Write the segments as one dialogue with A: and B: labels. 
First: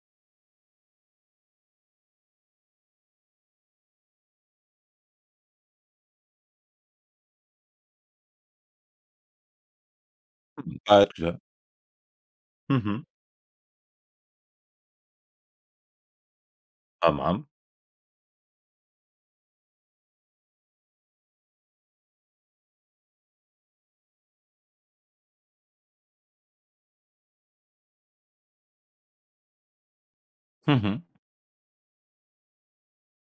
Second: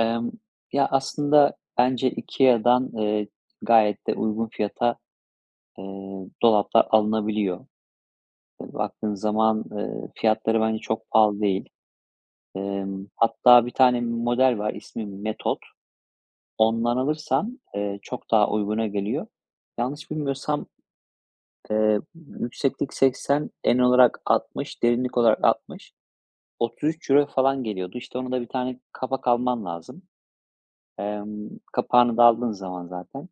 A: Emm, ya aslında bence IKEA'dan, eee, gayet de uygun fiyata, eee, dolaplar alınabiliyor. Eee, baktığın zaman, ııı, fiyatları
B: Hıı.
A: bence
B: Gayet
A: çok
B: güzel.
A: pahalı değil.
B: Hı hı.
A: Emm, hatta 1 tane model var. İsmi Metod. Ondan
B: Tamam.
A: alırsan, eee, çok daha uyguna geliyor. Yanlış bilmiyorsam, eee, yükseklik 80, en olarak 60, derinlik olarak 60. €33 falan geliyordu. İşte, ona da 1 tane kapak alman lazım.
B: Hı hı.
A: Emm, kapağını da aldığın zaman zaten,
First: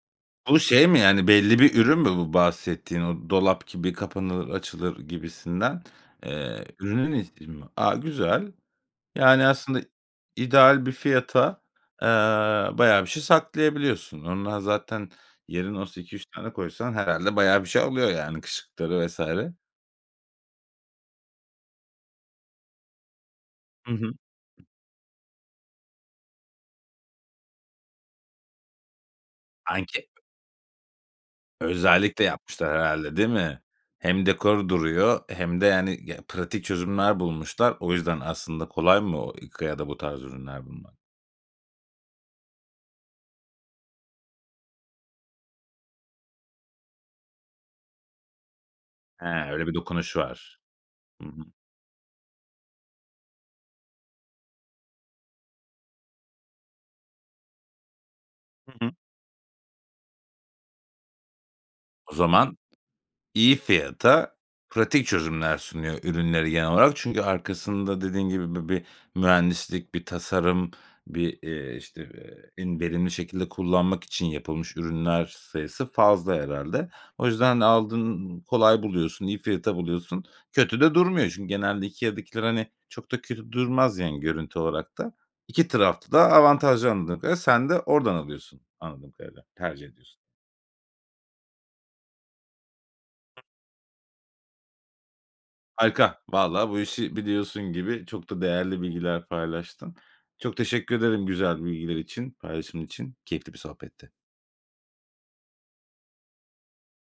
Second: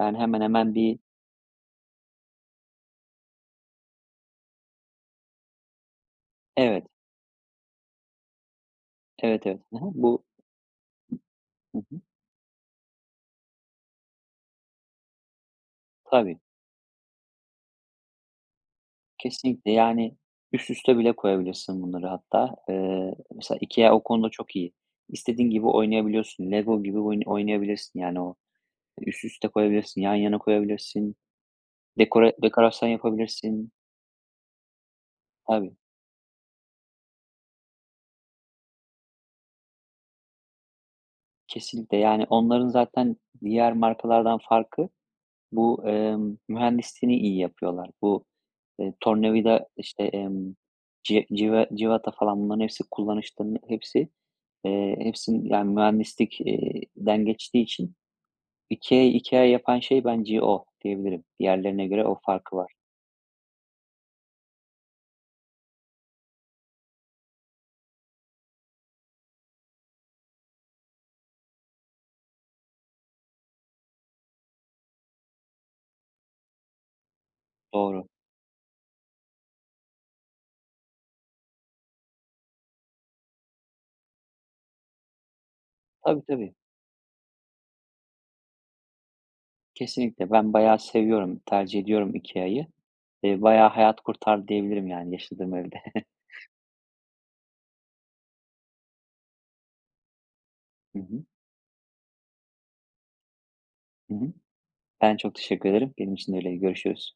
A: yani, hemen
B: Bu
A: hemen
B: şey
A: bir
B: mi, yani, belli bir ürün mü bu bahsettiğin o dolap gibi kapanır açılır gibisinden? Eee,
A: Evet.
B: ürünün ismi mi? A, güzel. Yani,
A: Evet, evet. He
B: aslında
A: he, bu
B: ideal bir fiyata,
A: Hı hı.
B: eee, bayağı bir şey saklayabiliyorsun. Ondan zaten, yerin olsa 2-3
A: Tabii.
B: tane koysan herhâlde bayağı bir şey alıyor, yani, kışlıkları vs.
A: Kesinlikle, yani, üst üste bile koyabilirsin bunları hatta, eee, mesela
B: I
A: IKEA o
B: hı.
A: konuda çok iyi. İstediğin gibi oynayabiliyorsun, LEGO gibi oyun oynayabilirsin, yani, o üst üste koyabilirsin, yan
B: [unintelligible]
A: yana koyabilirsin,
B: Özellikle
A: dekore
B: yapmışlar
A: dekorasyon
B: herhâlde değil mi?
A: yapabilirsin.
B: Hem dekor duruyor e, hem de,
A: Tabii.
B: yani, ge pratik çözümler bulmuşlar. O yüzden aslında kolay mı o IKEA'da bu tarz ürünler bulmak?
A: Kesinlikle, yani, onların zaten diğer markalardan farkı bu, emm, mühendisliğini iyi yapıyorlar. Bu, eee,
B: He,
A: tornavida,
B: öyle bir
A: işte,
B: dokunuş
A: emm,
B: var.
A: ci
B: Hı hı.
A: cive cıvata, falan, bunların hepsi kullanışlı, hepsi, eee, hepsi, yani, mühendislik eee, den geçtiği için
B: Hı hı.
A: IKEA'yı IKEA yapan şey bence o diyebilirim. Diğerlerine göre
B: O
A: o farkı
B: zaman
A: var.
B: iyi fiyata pratik çözümler sunuyor ürünleri genel olarak. Çünkü arkasında dediğin gibi bi bir mühendislik, bir tasarım, bir, eee, işte, eee, en verimli şekilde kullanmak için yapılmış ürünler sayısı fazla herhâlde. O yüzden de
A: Doğru.
B: aldın kolay buluyorsun, iyi fiyata buluyorsun. Kötü de durmuyor çünkü genelde IKEA'dakiler, hani, çok da kötü durmaz, yani, görüntü olarak da. 2 tarafta
A: Tabii
B: da
A: tabii.
B: avantajlı anladığım kadarıyla sen de oradan alıyorsun. Anladığım kadarıyla tercih ediyorsun.
A: Kesinlikle. Ben bayağı seviyorum, tercih ediyorum IKEA'yı. Eee, bayağı hayat kurtardı diyebilirim yani yaşadığım evde.
B: Harika, valla bu işi biliyorsun gibi çok da değerli bilgiler paylaştın. Çok teşekkür
A: Hı hı.
B: ederim güzel bilgiler için, paylaşımın için. Keyifli bir sohbetti.
A: I hı. Ben de çok teşekkür ederim. Benim için de öyleydi. Görüşürüz.